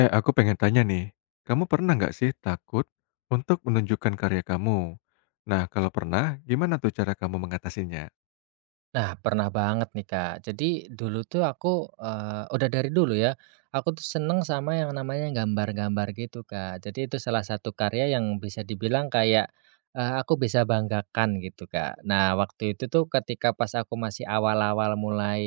Eh, aku pengen tanya nih, kamu pernah nggak sih takut untuk menunjukkan karya kamu? Nah, kalau pernah, gimana tuh cara kamu mengatasinya? Nah, pernah banget nih, Kak. Jadi dulu tuh aku, udah dari dulu ya, aku tuh seneng sama yang namanya gambar-gambar gitu, Kak. Jadi itu salah satu karya yang bisa dibilang kayak, aku bisa banggakan gitu, Kak. Nah, waktu itu tuh ketika pas aku masih awal-awal mulai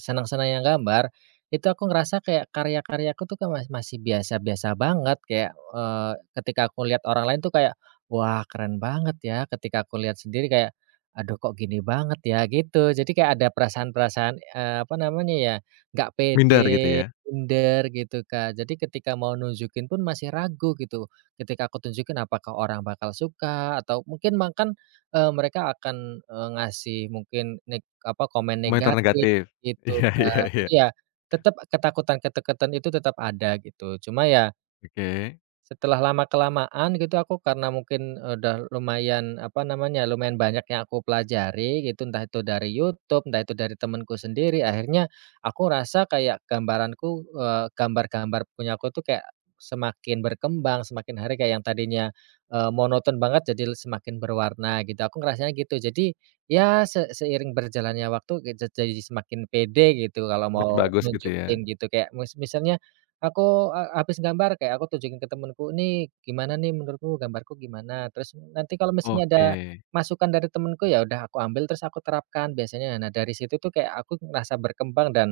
senang-senang yang gambar, itu aku ngerasa kayak karya-karyaku tuh kan masih biasa-biasa banget, kayak, ketika aku lihat orang lain tuh kayak, "Wah, keren banget ya." Ketika aku lihat sendiri kayak, "Aduh, kok gini banget ya," gitu. Jadi kayak ada perasaan-perasaan, apa namanya ya, nggak Minder gitu pede, ya? minder gitu, Kak. Jadi ketika mau nunjukin pun masih ragu gitu. Ketika aku tunjukin apakah orang bakal suka atau mungkin bahkan, mereka akan, ngasih mungkin apa, komen Komentar negatif negatif? gitu, Iya, iya, Kak. iya. Jadi ya tetap ketakutan-ketakutan itu tetap ada gitu. Cuma ya Oke, setelah lama-kelamaan gitu aku karena mungkin udah lumayan, apa namanya, lumayan banyak yang aku pelajari gitu, entah itu dari YouTube, entah itu dari temenku sendiri, akhirnya aku rasa kayak gambaranku, gambar-gambar punya aku tuh kayak semakin berkembang, semakin hari kayak yang tadinya, monoton banget jadi semakin berwarna gitu, aku ngerasanya gitu. Jadi, ya seiring berjalannya waktu jadi semakin pede gitu kalau mau makin bagus gitu ya? nunjukin gitu, kayak misalnya aku, habis gambar kayak aku tunjukin ke temenku, "Ini gimana nih, menurutmu gambarku gimana?" Terus nanti kalau misalnya ada Oke. masukan dari temenku ya udah aku ambil terus aku terapkan biasanya. Nah dari situ tuh kayak aku ngerasa berkembang dan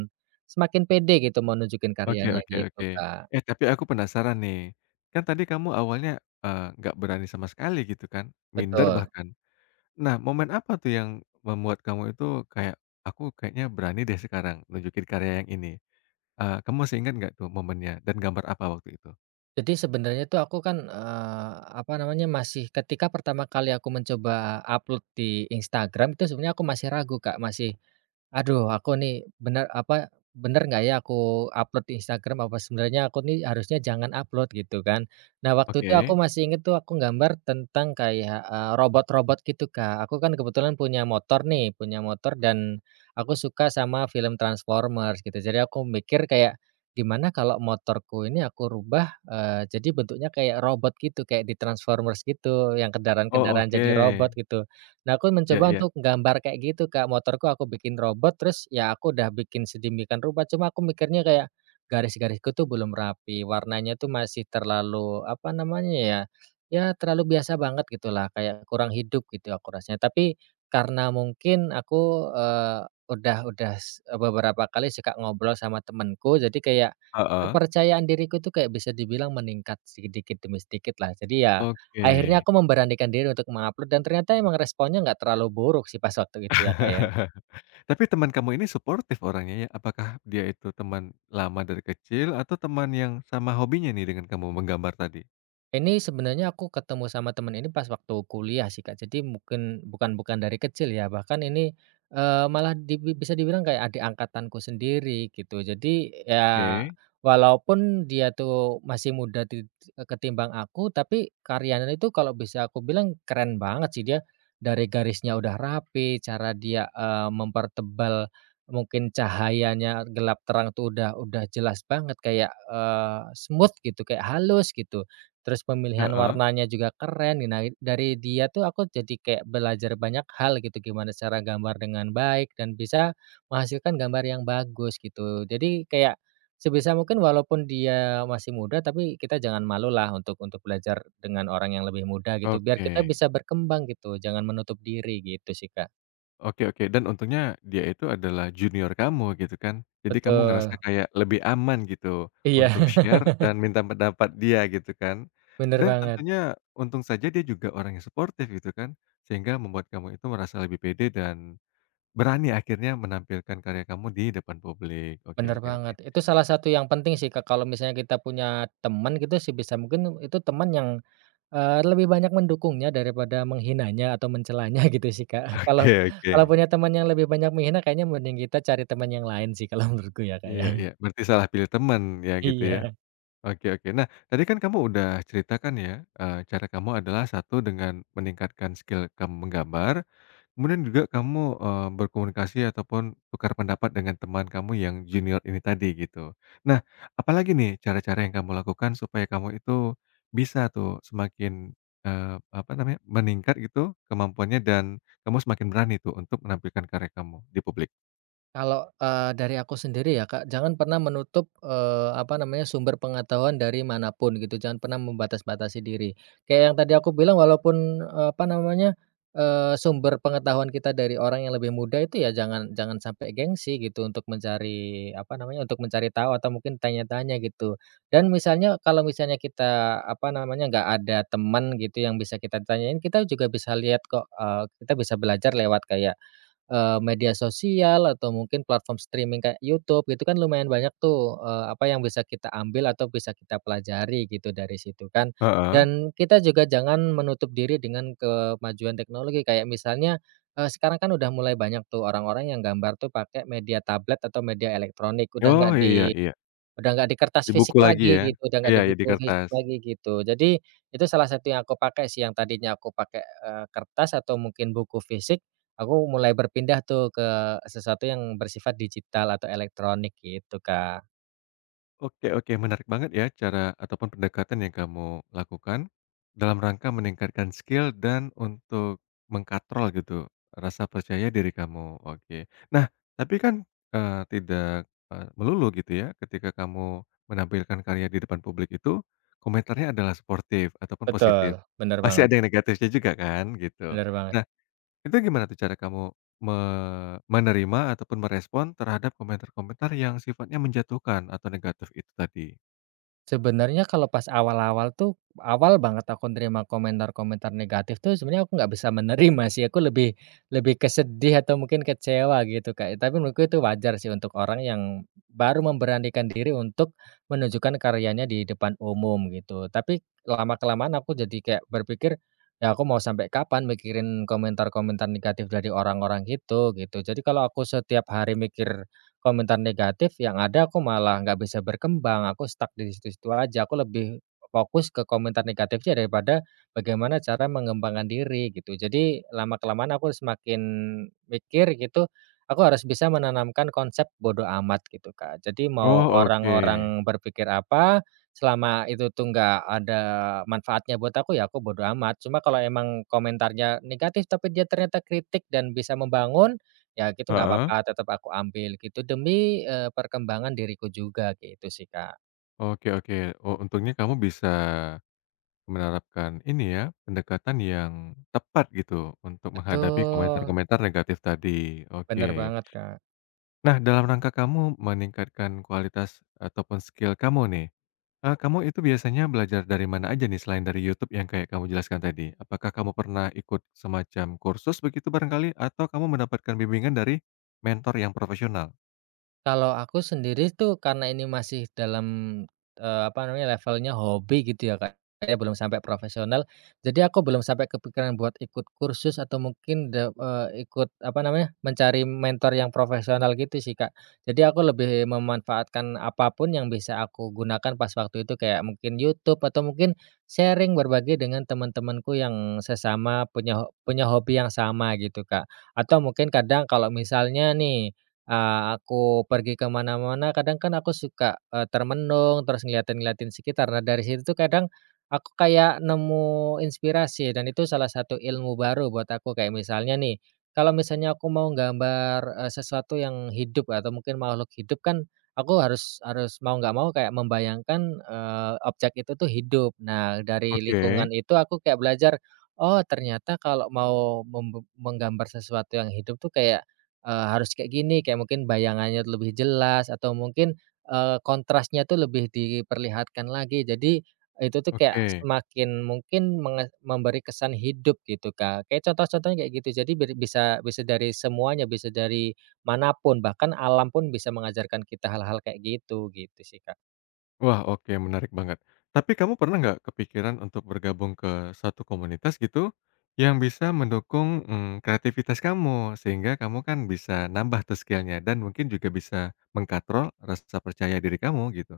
semakin pede gitu mau nunjukin Oke, karyanya oke, gitu, oke. Kak. Eh, tapi aku penasaran nih, kan tadi kamu awalnya, nggak berani sama sekali gitu kan, minder Betul. bahkan. Nah, momen apa tuh yang membuat kamu itu kayak, "Aku kayaknya berani deh sekarang nunjukin karya yang ini." Kamu masih ingat nggak tuh momennya dan gambar apa waktu itu? Jadi sebenarnya tuh aku kan, apa namanya, masih ketika pertama kali aku mencoba upload di Instagram itu sebenarnya aku masih ragu, Kak, masih, "Aduh, aku nih bener apa, bener nggak ya aku upload di Instagram, apa sebenarnya aku nih harusnya jangan upload," gitu kan. Nah, waktu itu aku Oke. masih inget tuh aku gambar tentang kayak, robot-robot gitu, Kak. Aku kan kebetulan punya motor nih, punya motor, dan aku suka sama film Transformers gitu. Jadi aku mikir kayak, "Gimana kalau motorku ini aku rubah, jadi bentuknya kayak robot gitu, kayak di Transformers gitu, yang Oh, kendaraan-kendaraan oke. jadi robot," gitu. Nah, aku Iya, mencoba iya. untuk gambar kayak gitu, Kak. Motorku aku bikin robot, terus ya aku udah bikin sedemikian rupa, cuma aku mikirnya kayak garis-garisku tuh belum rapi, warnanya tuh masih terlalu, apa namanya ya, ya terlalu biasa banget gitulah, kayak kurang hidup gitu aku rasanya. Tapi karena mungkin aku, udah beberapa kali suka ngobrol sama temenku, jadi kayak Heeh. kepercayaan diriku tuh kayak bisa dibilang meningkat sedikit demi sedikit lah. Jadi ya, Oke. akhirnya aku memberanikan diri untuk mengupload dan ternyata emang responnya nggak terlalu buruk sih pas waktu itu ya, Kak, ya. Tapi teman kamu ini suportif orangnya ya? Apakah dia itu teman lama dari kecil atau teman yang sama hobinya nih dengan kamu menggambar tadi? Ini sebenarnya aku ketemu sama temen ini pas waktu kuliah sih, Kak. Jadi mungkin bukan bukan dari kecil ya, bahkan ini, malah bisa dibilang kayak adik angkatanku sendiri gitu. Jadi ya Oke. walaupun dia tuh masih muda ketimbang aku, tapi karyanya itu kalau bisa aku bilang keren banget sih. Dia, dari garisnya udah rapi, cara dia, mempertebal mungkin cahayanya gelap terang tuh udah jelas banget kayak, smooth gitu, kayak halus gitu. Terus pemilihan Heeh. warnanya juga keren, nah dari dia tuh aku jadi kayak belajar banyak hal gitu, gimana cara gambar dengan baik dan bisa menghasilkan gambar yang bagus gitu. Jadi kayak sebisa mungkin walaupun dia masih muda, tapi kita jangan malu lah untuk belajar dengan orang yang lebih muda gitu, biar kita Oke. bisa berkembang gitu, jangan menutup diri gitu sih, Kak. Oke oke, dan untungnya dia itu adalah junior kamu gitu kan. Jadi kamu ngerasa Betul, kayak lebih aman gitu iya, untuk share dan minta pendapat dia gitu kan. bener Dan banget, tentunya untung saja dia juga orang yang suportif gitu kan, sehingga membuat kamu itu merasa lebih pede dan berani akhirnya menampilkan karya kamu di depan publik. Oke, bener oke, oke. banget. Itu salah satu yang penting sih, Kak, kalau misalnya kita punya teman gitu sih bisa mungkin itu teman yang lebih banyak mendukungnya daripada menghinanya atau mencelanya gitu sih, Kak. Kalau Oke, oke. kalau punya teman yang lebih banyak menghina kayaknya mending kita cari teman yang lain sih kalau menurutku ya, Kak, Iya ya. iya, berarti salah pilih teman ya gitu ya. Iya. Oke, oke. Nah, tadi kan kamu udah ceritakan ya, cara kamu adalah satu dengan meningkatkan skill kamu menggambar, kemudian juga kamu, berkomunikasi ataupun tukar pendapat dengan teman kamu yang junior ini tadi gitu. Nah, apalagi nih cara-cara yang kamu lakukan supaya kamu itu bisa tuh semakin, eee, apa namanya, meningkat gitu kemampuannya dan kamu semakin berani tuh untuk menampilkan karya kamu di publik? Kalau, dari aku sendiri ya, Kak, jangan pernah menutup, apa namanya, sumber pengetahuan dari manapun gitu, jangan pernah membatas-batasi diri. Kayak yang tadi aku bilang walaupun, apa namanya, sumber pengetahuan kita dari orang yang lebih muda itu ya jangan jangan sampai gengsi gitu untuk mencari, apa namanya, untuk mencari tahu atau mungkin tanya-tanya gitu. Dan misalnya kalau misalnya kita, apa namanya, nggak ada teman gitu yang bisa kita tanyain, kita juga bisa lihat kok, kita bisa belajar lewat kayak media sosial atau mungkin platform streaming kayak YouTube gitu kan lumayan banyak tuh, apa yang bisa kita ambil atau bisa kita pelajari gitu dari situ kan. Heeh. Dan kita juga jangan menutup diri dengan kemajuan teknologi kayak misalnya, sekarang kan udah mulai banyak tuh orang-orang yang gambar tuh pakai media tablet atau media elektronik. Oh, iya, iya. Udah nggak di kertas Di fisik buku lagi lagi ya? gitu, udah nggak Iya di iya, di buku fisik kertas. lagi gitu. Jadi, itu salah satu yang aku pakai sih, yang tadinya aku pakai, kertas atau mungkin buku fisik, aku mulai berpindah tuh ke sesuatu yang bersifat digital atau elektronik gitu, Kak. Oke oke, menarik banget ya cara ataupun pendekatan yang kamu lakukan, dalam rangka meningkatkan skill dan untuk mengkatrol gitu, rasa percaya diri kamu, oke. Nah, tapi kan, tidak, melulu gitu ya, ketika kamu menampilkan karya di depan publik itu, komentarnya adalah sportif ataupun Betul, positif. bener Pasti banget, ada yang negatifnya juga kan, gitu. bener banget. Nah, itu gimana tuh cara kamu me menerima ataupun merespon terhadap komentar-komentar yang sifatnya menjatuhkan atau negatif itu tadi? Sebenarnya kalau pas awal-awal tuh, awal banget aku nerima komentar-komentar negatif tuh sebenarnya aku nggak bisa menerima sih, aku lebih lebih kesedih atau mungkin kecewa gitu, Kak. Tapi menurutku itu wajar sih untuk orang yang baru memberanikan diri untuk menunjukkan karyanya di depan umum gitu. Tapi lama-kelamaan aku jadi kayak berpikir, "Ya aku mau sampai kapan mikirin komentar-komentar negatif dari orang-orang gitu?" Gitu. Jadi kalau aku setiap hari mikir komentar negatif yang ada aku malah nggak bisa berkembang, aku stuck di situ-situ aja, aku lebih fokus ke komentar negatifnya daripada bagaimana cara mengembangkan diri gitu. Jadi lama-kelamaan aku semakin mikir gitu, aku harus bisa menanamkan konsep bodoh amat gitu, Kak. Jadi mau Oh, oke. orang-orang berpikir apa, selama itu tuh nggak ada manfaatnya buat aku ya aku bodo amat. Cuma kalau emang komentarnya negatif tapi dia ternyata kritik dan bisa membangun, ya gitu nggak Heeh. apa-apa, tetap aku ambil gitu demi, perkembangan diriku juga gitu sih, Kak. Oke, oke. Oh, untungnya kamu bisa menerapkan ini ya, pendekatan yang tepat gitu untuk menghadapi Betul, komentar-komentar negatif tadi. bener Oke. banget, Kak. Nah, dalam rangka kamu meningkatkan kualitas ataupun skill kamu nih, kamu itu biasanya belajar dari mana aja nih selain dari YouTube yang kayak kamu jelaskan tadi? Apakah kamu pernah ikut semacam kursus begitu barangkali? Atau kamu mendapatkan bimbingan dari mentor yang profesional? Kalau aku sendiri tuh karena ini masih dalam, apa namanya, levelnya hobi gitu ya, Kak, ya, belum sampai profesional. Jadi aku belum sampai kepikiran buat ikut kursus atau mungkin ikut apa namanya, mencari mentor yang profesional gitu sih, Kak. Jadi aku lebih memanfaatkan apapun yang bisa aku gunakan pas waktu itu kayak mungkin YouTube atau mungkin sharing berbagi dengan teman-temanku yang sesama punya hobi yang sama gitu, Kak. Atau mungkin kadang kalau misalnya nih, aku pergi ke mana-mana kadang kan aku suka, termenung terus ngeliatin-ngeliatin sekitar. Nah dari situ tuh kadang aku kayak nemu inspirasi dan itu salah satu ilmu baru buat aku. Kayak misalnya nih, kalau misalnya aku mau gambar, sesuatu yang hidup atau mungkin makhluk hidup kan aku harus harus mau nggak mau kayak membayangkan, objek itu tuh hidup. Nah dari Oke, lingkungan itu aku kayak belajar, oh ternyata kalau mau menggambar sesuatu yang hidup tuh kayak, harus kayak gini, kayak mungkin bayangannya tuh lebih jelas atau mungkin, kontrasnya tuh lebih diperlihatkan lagi. Jadi, itu tuh kayak oke. semakin mungkin memberi kesan hidup gitu, Kak. Kayak contoh-contohnya kayak gitu. Jadi bir bisa bisa dari semuanya, bisa dari manapun bahkan alam pun bisa mengajarkan kita hal-hal kayak gitu, gitu sih, Kak. Wah, oke, menarik banget. Tapi kamu pernah nggak kepikiran untuk bergabung ke satu komunitas gitu, yang bisa mendukung, mmm, kreativitas kamu? Sehingga kamu kan bisa nambah tuh skill-nya dan mungkin juga bisa mengkatrol rasa percaya diri kamu gitu.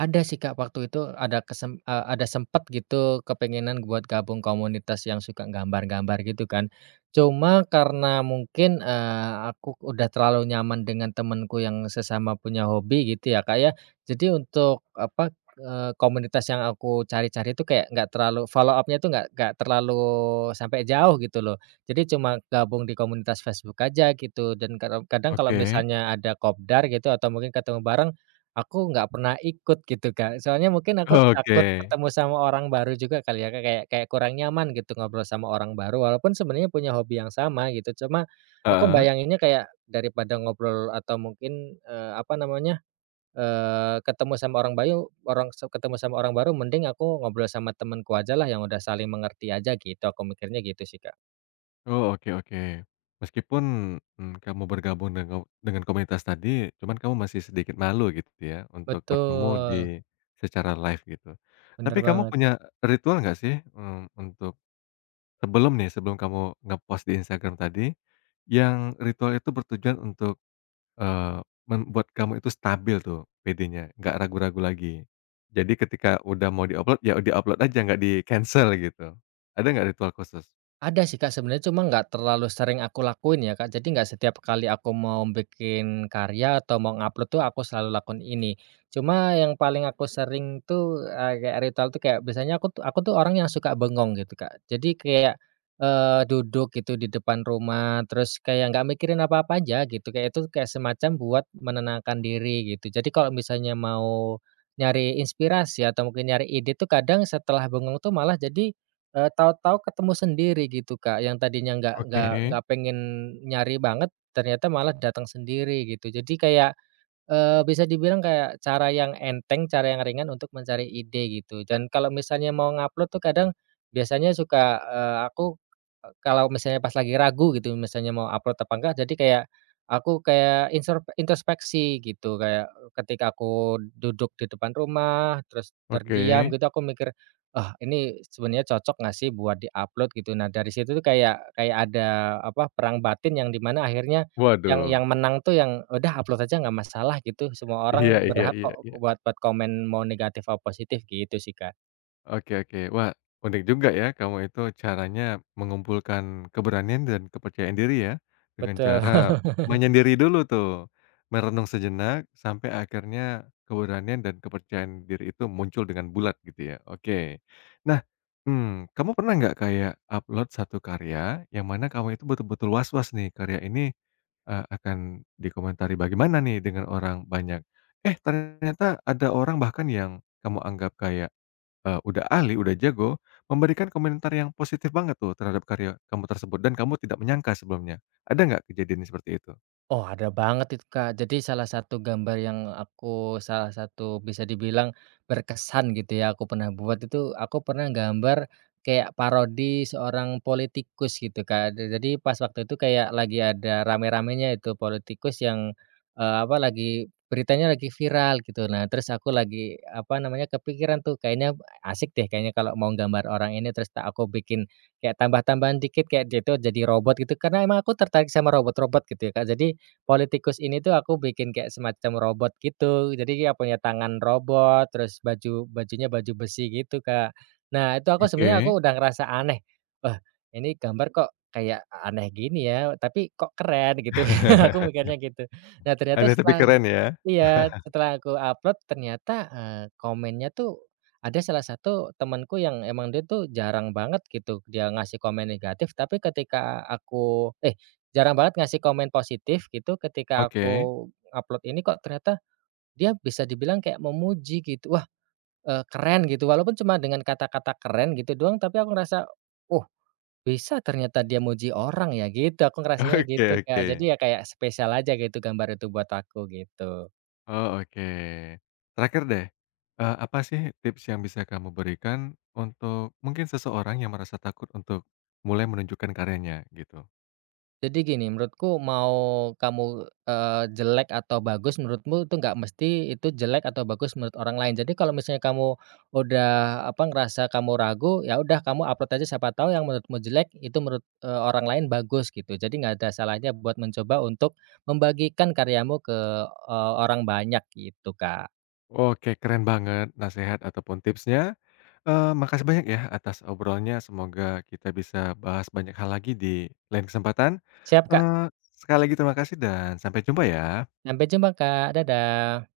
Ada sih, Kak, waktu itu ada ada sempet gitu kepengenan buat gabung komunitas yang suka gambar-gambar gitu kan. Cuma karena mungkin, aku udah terlalu nyaman dengan temenku yang sesama punya hobi gitu ya, Kak, ya. Jadi untuk apa, komunitas yang aku cari-cari itu kayak nggak terlalu follow up-nya tuh nggak terlalu sampai jauh gitu loh. Jadi cuma gabung di komunitas Facebook aja gitu dan kadang kadang kalau Oke. misalnya ada kopdar gitu atau mungkin ketemu bareng, aku nggak pernah ikut gitu, Kak. Soalnya mungkin aku Oke, takut ketemu sama orang baru juga kali ya, Kak, kayak kayak kurang nyaman gitu ngobrol sama orang baru, walaupun sebenarnya punya hobi yang sama gitu. Cuma aku heeh. bayanginnya kayak daripada ngobrol atau mungkin, apa namanya, ketemu sama orang bayu orang se ketemu sama orang baru mending aku ngobrol sama temenku ajalah yang udah saling mengerti aja gitu, aku mikirnya gitu sih, Kak. Oh, oke, oke. Meskipun, mmm, kamu bergabung dengan komunitas tadi, cuman kamu masih sedikit malu gitu ya, untuk bertemu di Betul, secara live gitu. bener Tapi kamu banget. punya ritual nggak sih, mmm, untuk sebelum nih, sebelum kamu ngepost di Instagram tadi, yang ritual itu bertujuan untuk, membuat kamu itu stabil tuh PD-nya, nggak ragu-ragu lagi. Jadi ketika udah mau diupload, ya diupload aja nggak di-cancel gitu. Ada nggak ritual khusus? Ada sih, Kak, sebenarnya cuma nggak terlalu sering aku lakuin ya, Kak. Jadi nggak setiap kali aku mau bikin karya atau mau ngupload tuh aku selalu lakuin ini. Cuma yang paling aku sering tuh, kayak ritual tuh kayak biasanya aku tuh orang yang suka bengong gitu, Kak. Jadi kayak, duduk gitu di depan rumah, terus kayak nggak mikirin apa-apa aja gitu, kayak itu kayak semacam buat menenangkan diri gitu. Jadi kalau misalnya mau nyari inspirasi atau mungkin nyari ide tuh kadang setelah bengong tuh malah jadi, tahu-tahu ketemu sendiri gitu, Kak, yang tadinya nggak Oke, nggak nggak pengen nyari banget, ternyata malah datang sendiri gitu. Jadi kayak, bisa dibilang kayak cara yang enteng, cara yang ringan untuk mencari ide gitu. Dan kalau misalnya mau ngupload tuh kadang biasanya suka, aku e kalau misalnya pas lagi ragu gitu, misalnya mau upload apa enggak, jadi kayak aku kayak introspeksi gitu, kayak ketika aku duduk di depan rumah, terus terdiam oke. gitu, aku mikir, "Ah, ini sebenarnya cocok nggak sih buat di-upload?" Gitu. Nah, dari situ tuh kayak kayak ada, apa, perang batin yang di mana akhirnya yang Waduh. yang menang tuh yang, udah upload aja nggak masalah gitu, semua Iya, orang iya, berhak iya, kok iya. buat buat komen mau negatif atau positif gitu sih, Kak. Oke, oke. Wah, unik juga ya kamu itu caranya mengumpulkan keberanian dan kepercayaan diri ya, dengan Betul. cara menyendiri dulu tuh, merenung sejenak sampai akhirnya keberanian dan kepercayaan diri itu muncul dengan bulat gitu ya. Oke. Nah, mmm, kamu pernah nggak kayak upload satu karya yang mana kamu itu betul-betul was-was nih karya ini, akan dikomentari bagaimana nih dengan orang banyak. Eh, ternyata ada orang bahkan yang kamu anggap kayak udah ahli, udah jago, memberikan komentar yang positif banget tuh terhadap karya kamu tersebut dan kamu tidak menyangka sebelumnya. Ada nggak kejadian seperti itu? Oh, ada banget itu, Kak. Jadi salah satu gambar yang aku salah satu bisa dibilang berkesan gitu ya, aku pernah buat itu, aku pernah gambar kayak parodi seorang politikus gitu, Kak. Jadi pas waktu itu kayak lagi ada rame-ramenya itu politikus yang, apa, lagi beritanya lagi viral gitu. Nah, terus aku lagi, apa namanya, kepikiran tuh, kayaknya asik deh kayaknya kalau mau gambar orang ini, terus tak aku bikin kayak tambah-tambahan dikit kayak dia itu jadi robot gitu, karena emang aku tertarik sama robot-robot gitu ya, Kak. Jadi politikus ini tuh aku bikin kayak semacam robot gitu, jadi kayak punya tangan robot, terus bajunya baju besi gitu, Kak. Nah, itu aku sebenarnya Oke. aku udah ngerasa aneh, "Wah, ini gambar kok kayak aneh gini ya, tapi kok keren?" gitu, aku mikirnya gitu. Nah, ternyata Ada tapi setelah. keren ya? Iya, setelah aku upload ternyata, komennya tuh ada salah satu temanku yang emang dia tuh jarang banget gitu dia ngasih komen negatif, tapi ketika aku, eh, jarang banget ngasih komen positif gitu, ketika Oke. aku upload ini kok ternyata dia bisa dibilang kayak memuji gitu. Wah, keren gitu, walaupun cuma dengan kata-kata keren gitu doang, tapi aku ngerasa, "Oh, bisa ternyata dia muji orang ya?" Gitu, aku ngerasanya Oke, gitu, oke. Kak. Jadi ya kayak spesial aja gitu gambar itu buat aku, gitu. Oh, oke. Terakhir deh, apa sih tips yang bisa kamu berikan untuk mungkin seseorang yang merasa takut untuk mulai menunjukkan karyanya gitu? Jadi gini, menurutku mau kamu, jelek atau bagus menurutmu itu nggak mesti itu jelek atau bagus menurut orang lain. Jadi kalau misalnya kamu udah, apa, ngerasa kamu ragu, ya udah kamu upload aja siapa tahu yang menurutmu jelek itu menurut, orang lain bagus gitu. Jadi nggak ada salahnya buat mencoba untuk membagikan karyamu ke, orang banyak gitu, Kak. Oke, keren banget nasehat ataupun tipsnya. Makasih banyak ya atas obrolannya, semoga kita bisa bahas banyak hal lagi di lain kesempatan. Siap, Kak. Eee, Sekali lagi terima kasih dan sampai jumpa ya. Sampai jumpa, Kak. Dadah.